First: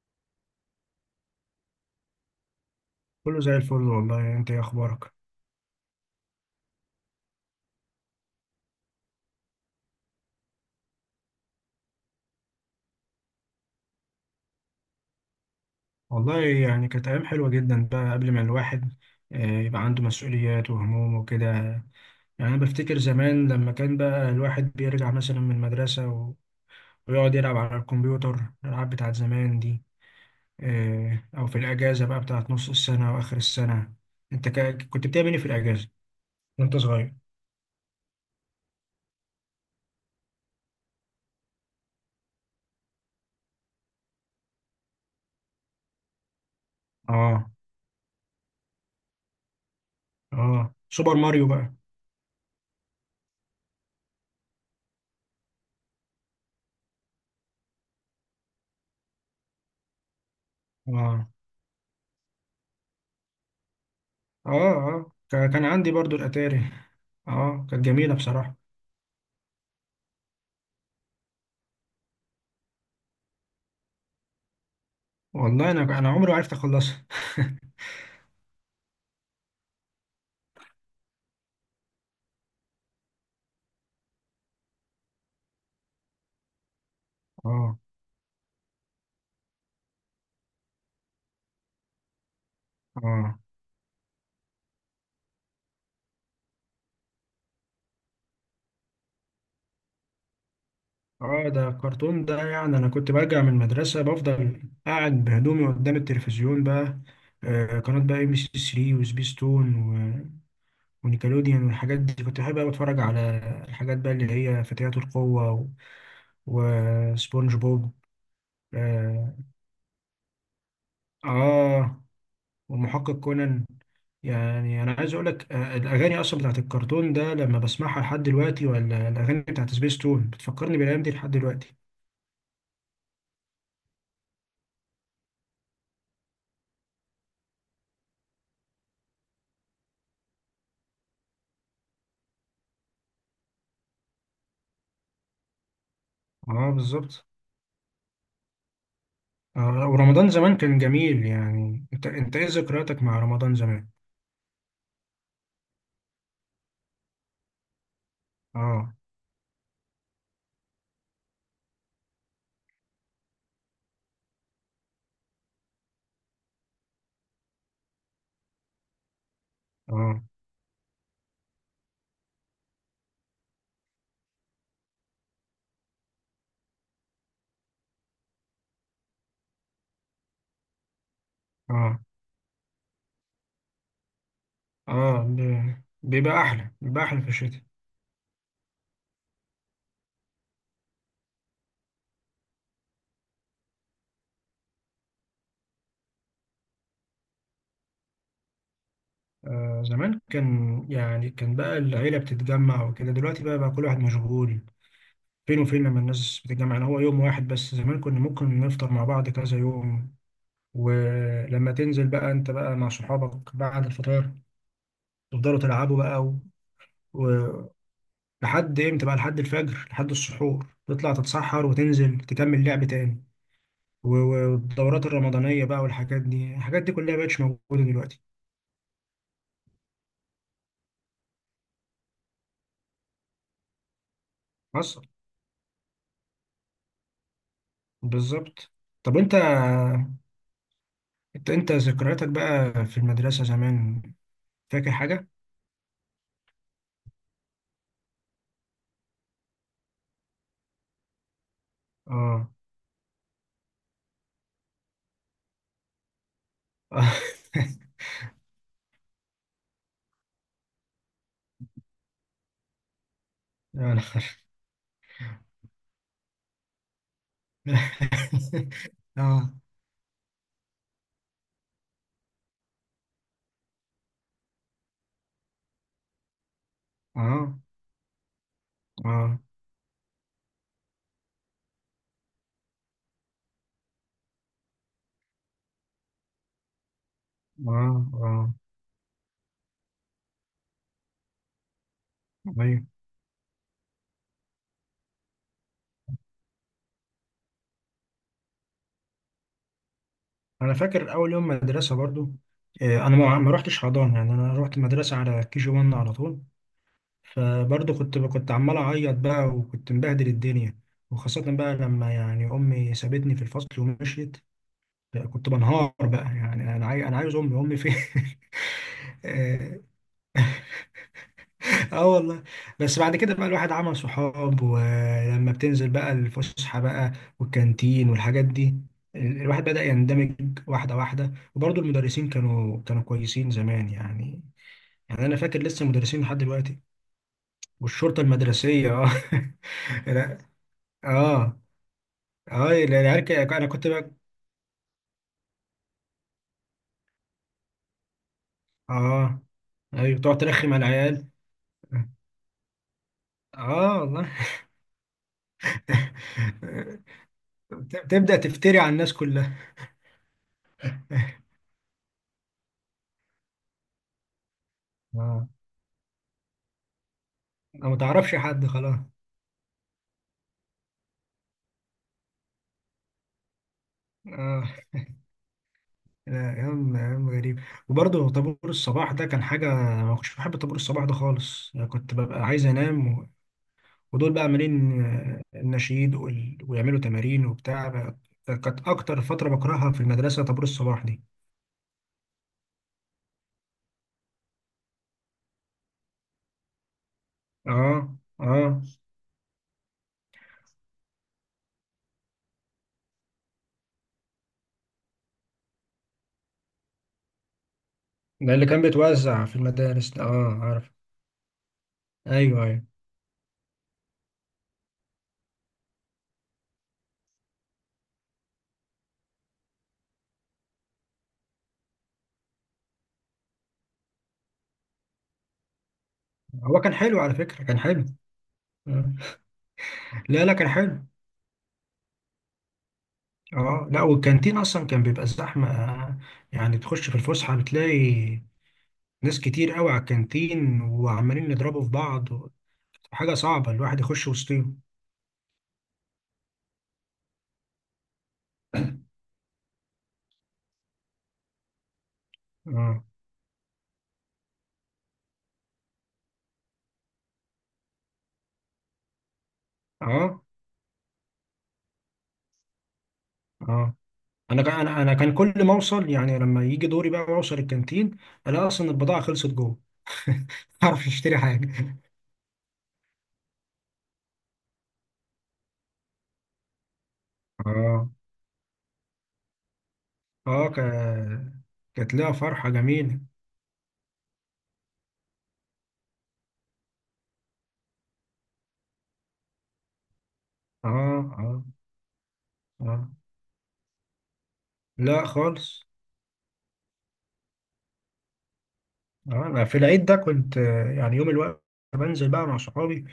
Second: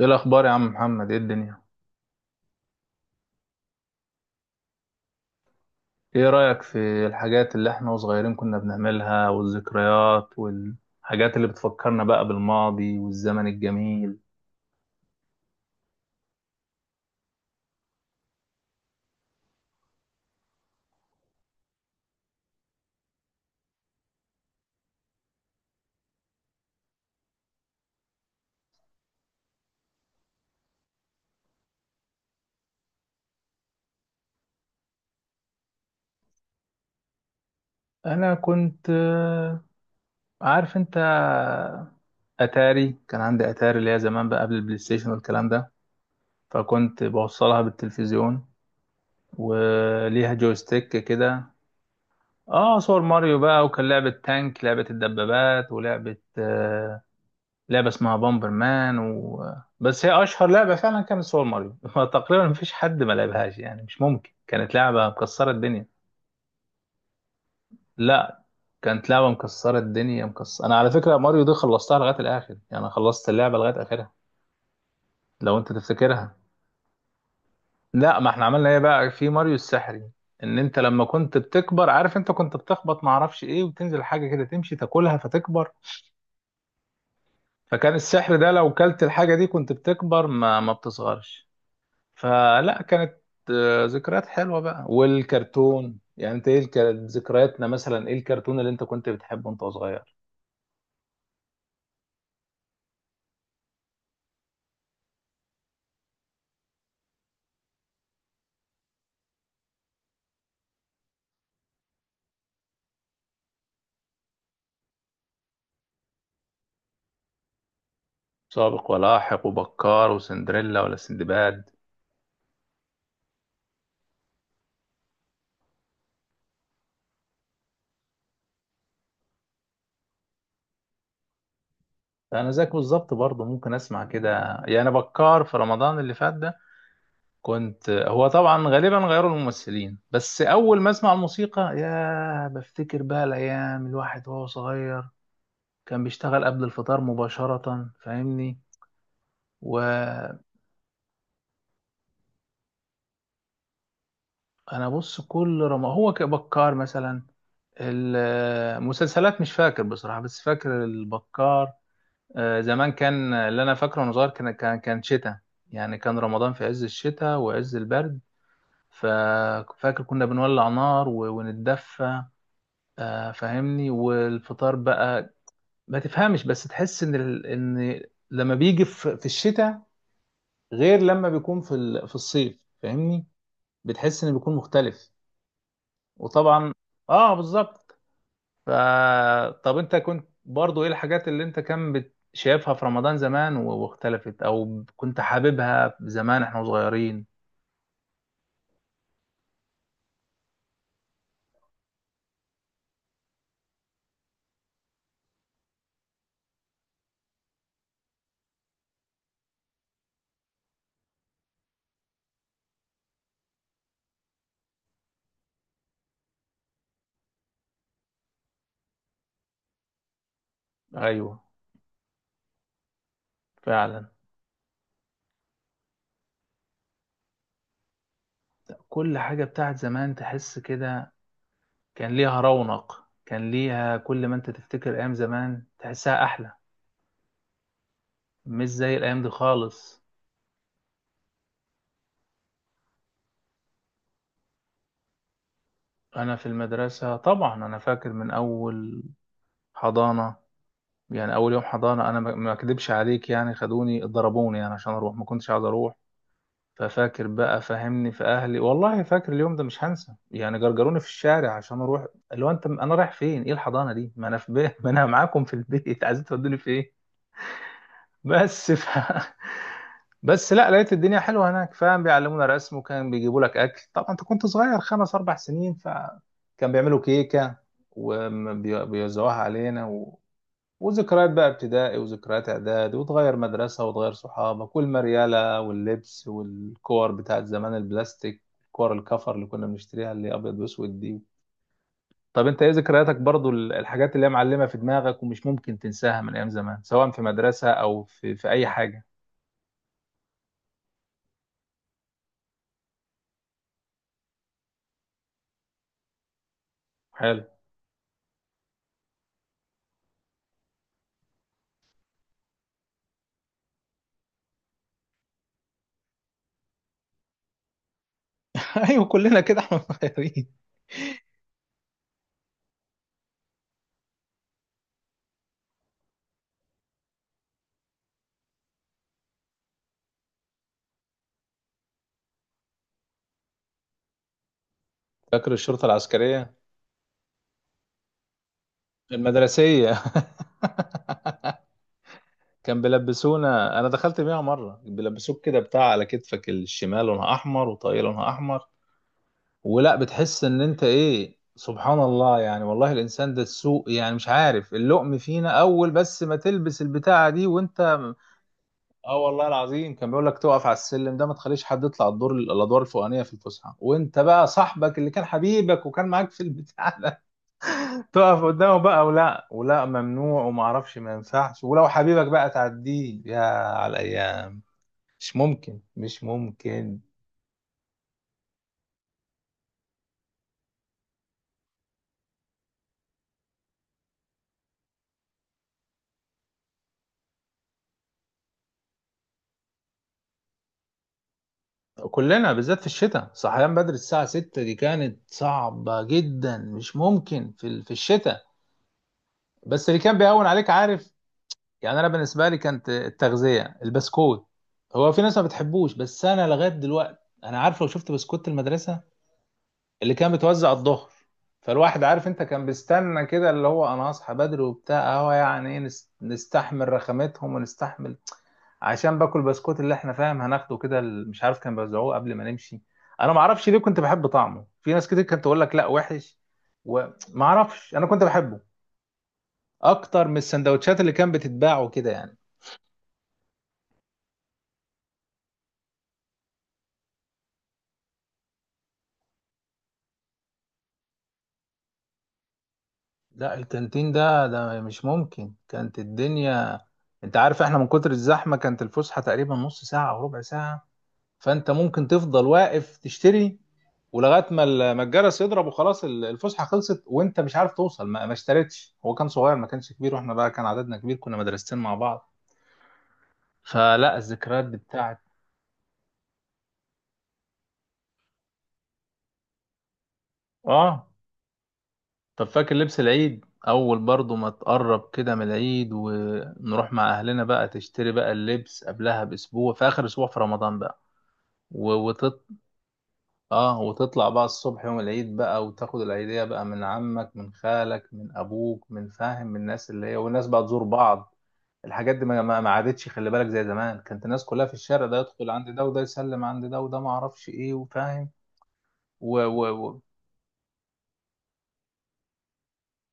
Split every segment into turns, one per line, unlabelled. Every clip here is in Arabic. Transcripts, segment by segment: ايه الاخبار يا عم محمد؟ ايه الدنيا؟
كله زي الفل والله. انت ايه اخبارك؟
ايه رايك في الحاجات اللي احنا وصغيرين كنا بنعملها، والذكريات والحاجات اللي بتفكرنا بقى بالماضي والزمن الجميل؟
والله يعني كانت ايام حلوه جدا بقى قبل ما الواحد يبقى عنده مسؤوليات وهموم وكده. يعني انا بفتكر زمان لما كان بقى الواحد بيرجع مثلا من ويقعد يلعب على الكمبيوتر الالعاب بتاعت زمان دي. او في الاجازه بقى بتاعت نص السنه واخر السنه. انت كنت بتعمل ايه في الاجازه وانت صغير؟
انا كنت عارف انت، اتاري كان عندي اتاري اللي هي زمان بقى قبل البلاي ستيشن والكلام ده، فكنت
اه.
بوصلها بالتلفزيون وليها
اه،
جويستيك
سوبر
كده.
ماريو بقى.
اه، صور ماريو بقى، وكان لعبة تانك، لعبة الدبابات، ولعبة لعبة اسمها بامبر مان بس هي أشهر لعبة فعلا كانت
اه
سوبر ماريو. تقريبا مفيش حد ما لعبهاش، يعني مش ممكن،
اه.
كانت لعبة
اه
مكسرة
كان
الدنيا.
عندي برضو الاتاري. اه، كانت جميله
لا،
بصراحه.
كانت لعبة مكسرة الدنيا مكسرة. أنا على فكرة ماريو دي خلصتها لغاية الآخر، يعني خلصت اللعبة لغاية آخرها. لو
والله
أنت
انا عمري
تفتكرها،
ما عرفت اخلصها.
لا ما احنا عملنا ايه بقى في ماريو السحري، ان انت لما كنت بتكبر عارف انت كنت بتخبط ما اعرفش ايه وتنزل حاجه كده تمشي تاكلها فتكبر،
اه.
فكان السحر ده لو كلت الحاجه دي كنت بتكبر ما بتصغرش. فلا، كانت
اه.
ذكريات حلوة بقى. والكرتون، يعني انت ايه ذكرياتنا، مثلا ايه الكرتون اللي انت كنت بتحبه وانت صغير؟
اه، ده الكرتون ده. يعني انا كنت برجع من المدرسه بفضل قاعد بهدومي قدام التلفزيون بقى. آه، قناه بقى ام سي 3 ونيكلوديان والحاجات دي كنت بحب قوي اتفرج على الحاجات بقى اللي هي: فتيات وسبونج بوب.
سابق
اه،
ولاحق وبكار وسندريلا ولا سندباد.
آه، والمحقق كونان. يعني انا عايز اقول لك، الاغاني اصلا بتاعت الكرتون ده لما بسمعها لحد دلوقتي، ولا الاغاني بتاعت سبيس تون، بتفكرني بالايام دي لحد دلوقتي.
انا زيك بالظبط برضه، ممكن اسمع كده، يعني بكار في رمضان اللي فات ده كنت، هو طبعا غالبا غيروا الممثلين، بس اول ما اسمع الموسيقى يا بفتكر بقى الايام الواحد وهو صغير. كان بيشتغل قبل
اه،
الفطار
بالظبط.
مباشرة فاهمني.
آه، ورمضان
و
زمان كان جميل. يعني انت ايه ذكرياتك مع رمضان زمان؟
انا بص، كل رمضان هو كبكار مثلا،
اه.
المسلسلات مش فاكر بصراحة، بس فاكر البكار. زمان كان اللي انا فاكره وانا صغير كان شتاء، يعني كان رمضان في عز الشتاء وعز البرد. ففاكر
اه.
كنا بنولع نار ونتدفى. فاهمني. والفطار بقى ما تفهمش، بس تحس ان ان لما بيجي في الشتاء غير لما بيكون في
اه.
في الصيف فاهمني، بتحس انه بيكون مختلف.
اه، بيبقى احلى،
وطبعا
بيبقى احلى في
اه
الشتاء.
بالظبط. ف طب انت كنت برضو ايه الحاجات اللي انت كان شايفها في رمضان زمان واختلفت، او كنت حاببها زمان احنا صغيرين؟
آه، زمان كان يعني، كان بقى العيلة بتتجمع وكده. دلوقتي بقى كل واحد مشغول. فين وفين لما الناس بتتجمع؟ يعني هو يوم واحد بس. زمان كنا ممكن نفطر مع بعض كذا يوم. ولما تنزل بقى انت بقى مع صحابك بعد الفطار، تفضلوا تلعبوا بقى، و... و... لحد امتى بقى، لحد الفجر، لحد السحور، تطلع
ايوه،
تتسحر وتنزل تكمل لعب تاني.
فعلا.
والدورات الرمضانية بقى والحاجات دي، الحاجات دي كلها مبقتش موجودة دلوقتي.
كل حاجة بتاعت زمان تحس كده كان ليها رونق، كان ليها، كل ما انت تفتكر
حصل.
ايام زمان تحسها احلى. مش
بالظبط.
زي
طب
الايام دي
انت،
خالص.
انت ذكرياتك بقى في المدرسة زمان، فاكر حاجة؟
انا في المدرسة طبعا انا فاكر من اول حضانة، يعني اول يوم حضانة انا ما
اه.
ما اكدبش عليك، يعني خدوني ضربوني يعني عشان اروح، ما كنتش عايز اروح.
اه.
ففاكر بقى فهمني في اهلي، والله فاكر اليوم ده مش هنسى، يعني جرجروني في الشارع عشان اروح. اللي هو انت، انا رايح فين؟ ايه الحضانه
يا
دي؟ ما انا
نهار!
في بيه، ما انا معاكم في البيت. عايزين تودوني في ايه؟ بس
اه.
بس لا لقيت الدنيا حلوه هناك فاهم، بيعلمونا رسم، وكان بيجيبوا لك اكل، طبعا انت كنت صغير خمس اربع سنين، فكان بيعملوا
اه.
كيكه وبيوزعوها
اه.
علينا. وذكريات بقى ابتدائي، وذكريات اعدادي، وتغير مدرسة، وتغير صحابك، والمريالة واللبس، والكور بتاعت
اه.
زمان
اه.
البلاستيك، كور الكفر اللي كنا بنشتريها اللي ابيض واسود دي. طب انت ايه
ايوه،
ذكرياتك برضو، الحاجات اللي هي معلمة في دماغك ومش ممكن تنساها من ايام زمان، سواء في مدرسة او في في اي حاجة؟
انا فاكر اول يوم مدرسه برضو. انا ما رحتش حضانه، يعني انا رحت مدرسه على كي جي 1 على طول.
حلو.
فبرضو كنت عمال اعيط بقى، وكنت مبهدل الدنيا. وخاصه بقى لما يعني امي سابتني في الفصل ومشيت، كنت بنهار بقى. يعني انا انا عايز امي، امي فين؟
ايوه، كلنا كده احنا صغيرين.
اه والله. بس بعد كده بقى الواحد عمل صحاب، ولما بتنزل بقى الفسحة بقى، والكانتين والحاجات دي، الواحد بدأ يندمج واحدة واحدة. وبرضه المدرسين كانوا كويسين زمان يعني. يعني أنا
فاكر
فاكر لسه
الشرطة
مدرسين لحد
العسكرية؟
دلوقتي. والشرطة المدرسية، اه.
المدرسية.
لا. اه. اه،
كان
العيال، أنا
بيلبسونا،
كنت
انا
بقى.
دخلت بيها مره، بيلبسوك كده بتاع على كتفك الشمال لونها احمر، وطاقيه لونها احمر.
اه،
ولا
ايوه، تقعد
بتحس ان
ترخم
انت
على العيال.
ايه، سبحان الله، يعني والله الانسان ده السوق،
اه
يعني مش
والله.
عارف اللقم فينا اول، بس ما تلبس البتاعه دي وانت.
تبدأ تفتري على الناس
اه والله
كلها.
العظيم، كان بيقول لك تقف على السلم ده، ما تخليش حد يطلع الدور، الادوار الفوقانيه في الفسحه، وانت بقى صاحبك اللي كان
اه،
حبيبك وكان معاك في البتاع ده.
ما تعرفش
تقف
حد
قدامه
خلاص.
بقى، ولا ممنوع وما اعرفش ما ينفعش، ولو حبيبك بقى تعديه، يا على الايام.
آه،
مش ممكن، مش
لا،
ممكن.
أيام غريبة. وبرضه طابور الصباح ده كان حاجة. ما كنتش بحب طابور الصباح ده خالص. يعني كنت ببقى عايز أنام، و... ودول بقى عاملين، النشيد ويعملوا تمارين وبتاع بقى. كانت أكتر فترة بكرهها في المدرسة طابور الصباح دي.
كلنا بالذات في الشتاء، صحيان بدري الساعة 6 دي كانت صعبة جدا، مش ممكن في في
آه.
الشتاء.
آه.
بس اللي كان بيهون عليك عارف، يعني انا بالنسبة لي كانت التغذية، البسكوت. هو في ناس ما بتحبوش، بس انا لغاية دلوقتي انا عارف لو شفت بسكوت
ده اللي كان
المدرسة
بيتوزع في المدارس
اللي
ده،
كان
آه
بيتوزع
عارف.
الظهر. فالواحد عارف انت
أيوه
كان
أيوه،
بيستنى كده، اللي هو انا هصحى بدري وبتاع اهو يعني إيه، نستحمل رخامتهم ونستحمل عشان باكل بسكوت اللي احنا فاهم هناخده كده مش عارف كان بيوزعوه قبل ما نمشي. انا ما اعرفش ليه كنت بحب طعمه، في ناس كتير كانت تقول لك لا وحش،
هو كان حلو على
وما
فكرة، كان
اعرفش انا
حلو.
كنت بحبه
آه.
اكتر من
لا لا، كان
السندوتشات
حلو.
اللي كان بتتباع وكده يعني.
آه لا، والكانتين أصلا كان بيبقى زحمة. يعني تخش في الفسحة بتلاقي ناس كتير قوي على الكانتين، وعمالين يضربوا في بعض. حاجة
لا
صعبة الواحد
الكانتين
يخش
ده
وسطهم.
ده مش ممكن، كانت الدنيا. انت عارف احنا من كتر الزحمه كانت الفسحه تقريبا نص ساعه او ربع ساعه، فانت ممكن تفضل واقف
اه.
تشتري ولغايه ما الجرس يضرب، وخلاص الفسحه خلصت وانت مش عارف توصل، ما اشتريتش، هو كان صغير ما كانش كبير، واحنا
اه.
بقى كان عددنا كبير، كنا مدرستين مع بعض.
اه،
فلا
انا
الذكريات
كان،
دي
انا أنا
بتاعت.
كان كل ما اوصل، يعني لما يجي دوري بقى اوصل الكانتين، الاقي اصلا البضاعة خلصت جوه. اعرف
اه.
اشتري حاجة.
طب فاكر لبس العيد اول؟ برضو ما تقرب كده من العيد ونروح مع اهلنا بقى،
اه.
تشتري بقى اللبس قبلها باسبوع، في اخر اسبوع في
اه.
رمضان بقى. و-
كانت لها
وتط...
فرحة جميلة.
اه، وتطلع بقى الصبح يوم العيد بقى، وتاخد العيدية بقى من عمك من خالك من ابوك من فاهم، من الناس اللي هي، والناس بقى تزور
اه.
بعض.
اه.
الحاجات دي ما
اه.
عادتش، خلي بالك زي زمان كانت الناس كلها في الشارع، ده
لا
يدخل عند
خالص.
ده، وده يسلم عند ده، وده ما اعرفش ايه وفاهم. و...
انا في
و... و...
العيد ده كنت، يعني يوم الوقت بنزل بقى مع صحابي،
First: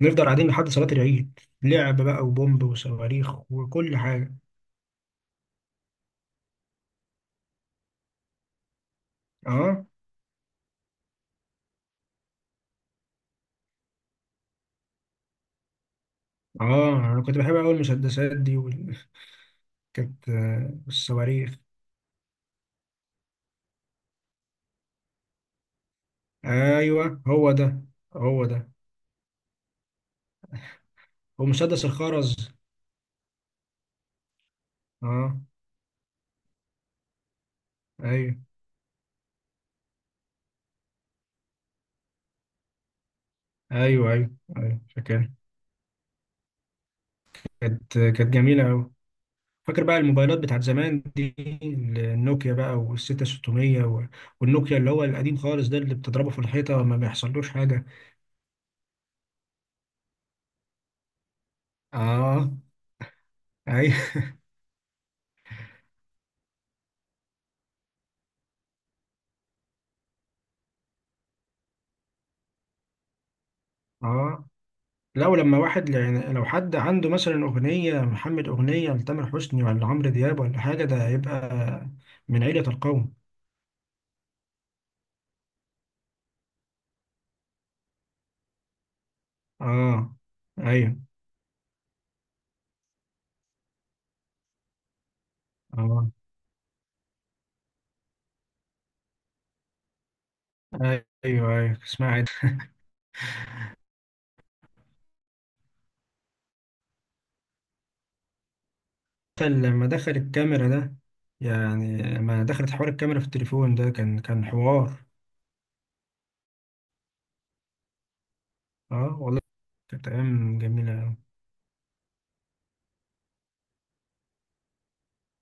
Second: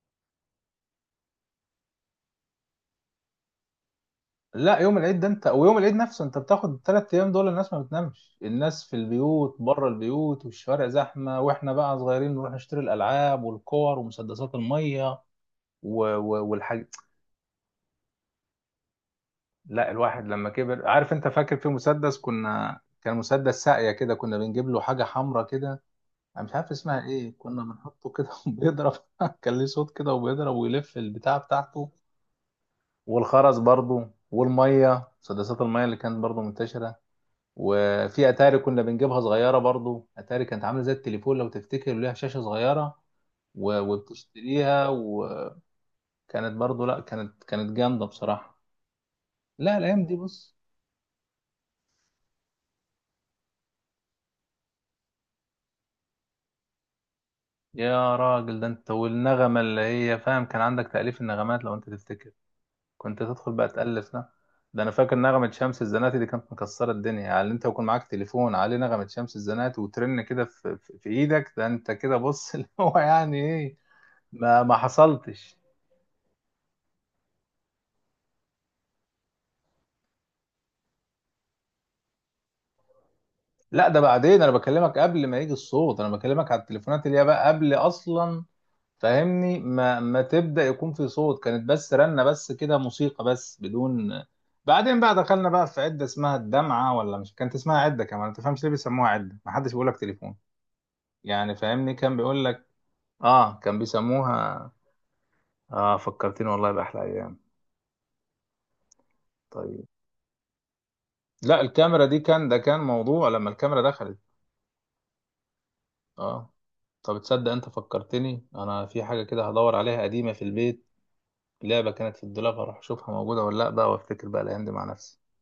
نفضل قاعدين لحد صلاة العيد، لعب بقى وبومب وصواريخ وكل حاجة.
لا يوم العيد ده انت، ويوم العيد نفسه انت بتاخد الثلاث ايام دول، الناس ما بتنامش، الناس في البيوت
اه.
بره البيوت، والشوارع زحمه، واحنا بقى صغيرين نروح نشتري الالعاب والكور ومسدسات الميه والحاج.
اه، انا كنت بحب اقول المسدسات دي
لا الواحد
كانت
لما كبر عارف انت،
الصواريخ.
فاكر في مسدس كنا، كان مسدس ساقيه كده، كنا بنجيب له حاجه حمراء كده، انا مش عارف اسمها
ايوه،
ايه،
هو
كنا
ده،
بنحطه كده
هو ده
وبيضرب. كان ليه صوت كده وبيضرب ويلف البتاع
ومسدس
بتاعته.
الخرز.
والخرز برضو، والميه،
اه.
مسدسات الميه اللي كانت برضو منتشره. وفي
ايوه
اتاري كنا بنجيبها صغيره برضو، اتاري كانت عامله زي التليفون لو تفتكر، ليها شاشه صغيره
ايوه. ايوه، ايوه
وبتشتريها،
فاكر.
وكانت برضو، لا كانت كانت
كانت
جامده بصراحه.
جميلة أوي.
لا
فاكر بقى
الايام دي
الموبايلات
بص.
بتاعت زمان دي، النوكيا بقى، والستة 600، والنوكيا اللي هو القديم خالص ده، اللي بتضربه في الحيطة ما بيحصلوش حاجة.
يا راجل ده انت، والنغمه اللي هي فاهم، كان عندك تأليف النغمات لو انت تفتكر،
اه.
كنت تدخل بقى
اي.
تألف. لا ده انا فاكر نغمة شمس الزناتي دي كانت مكسرة الدنيا، يعني انت يكون معاك تليفون عليه نغمة شمس الزناتي وترن كده في ايدك، ده انت كده بص، اللي هو يعني ايه،
اه،
ما
لو
حصلتش.
لما واحد يعني، لو حد عنده مثلا أغنية محمد، أغنية لتامر حسني ولا عمرو دياب ولا حاجة، ده هيبقى من عيلة القوم.
لا ده بعدين، انا بكلمك قبل ما يجي الصوت، انا بكلمك على التليفونات اللي هي بقى قبل اصلا، فاهمني، ما
اه.
ما تبدأ يكون
ايوه.
في صوت، كانت بس رنة بس كده موسيقى بس بدون. بعدين بقى دخلنا بقى في عدة
اه.
اسمها الدمعة، ولا مش كانت اسمها عدة كمان، ما تفهمش ليه بيسموها عدة، ما حدش بيقول لك تليفون،
ايوه.
يعني
ايوه
فاهمني كان
اسمع.
بيقول لك، اه كان بيسموها. اه فكرتني والله بأحلى ايام.
دخل
طيب.
لما دخل الكاميرا ده،
لا
يعني
الكاميرا دي
لما
كان، ده
دخلت
كان
حوار الكاميرا في
موضوع لما
التليفون
الكاميرا
ده،
دخلت.
كان حوار.
اه. طب تصدق انت فكرتني انا في
اه
حاجة
والله.
كده هدور عليها
كانت
قديمة في
ايام
البيت،
جميله أوي.
لعبة كانت في الدولاب، هروح اشوفها موجودة ولا لا بقى، وافتكر بقى الايام دي مع نفسي.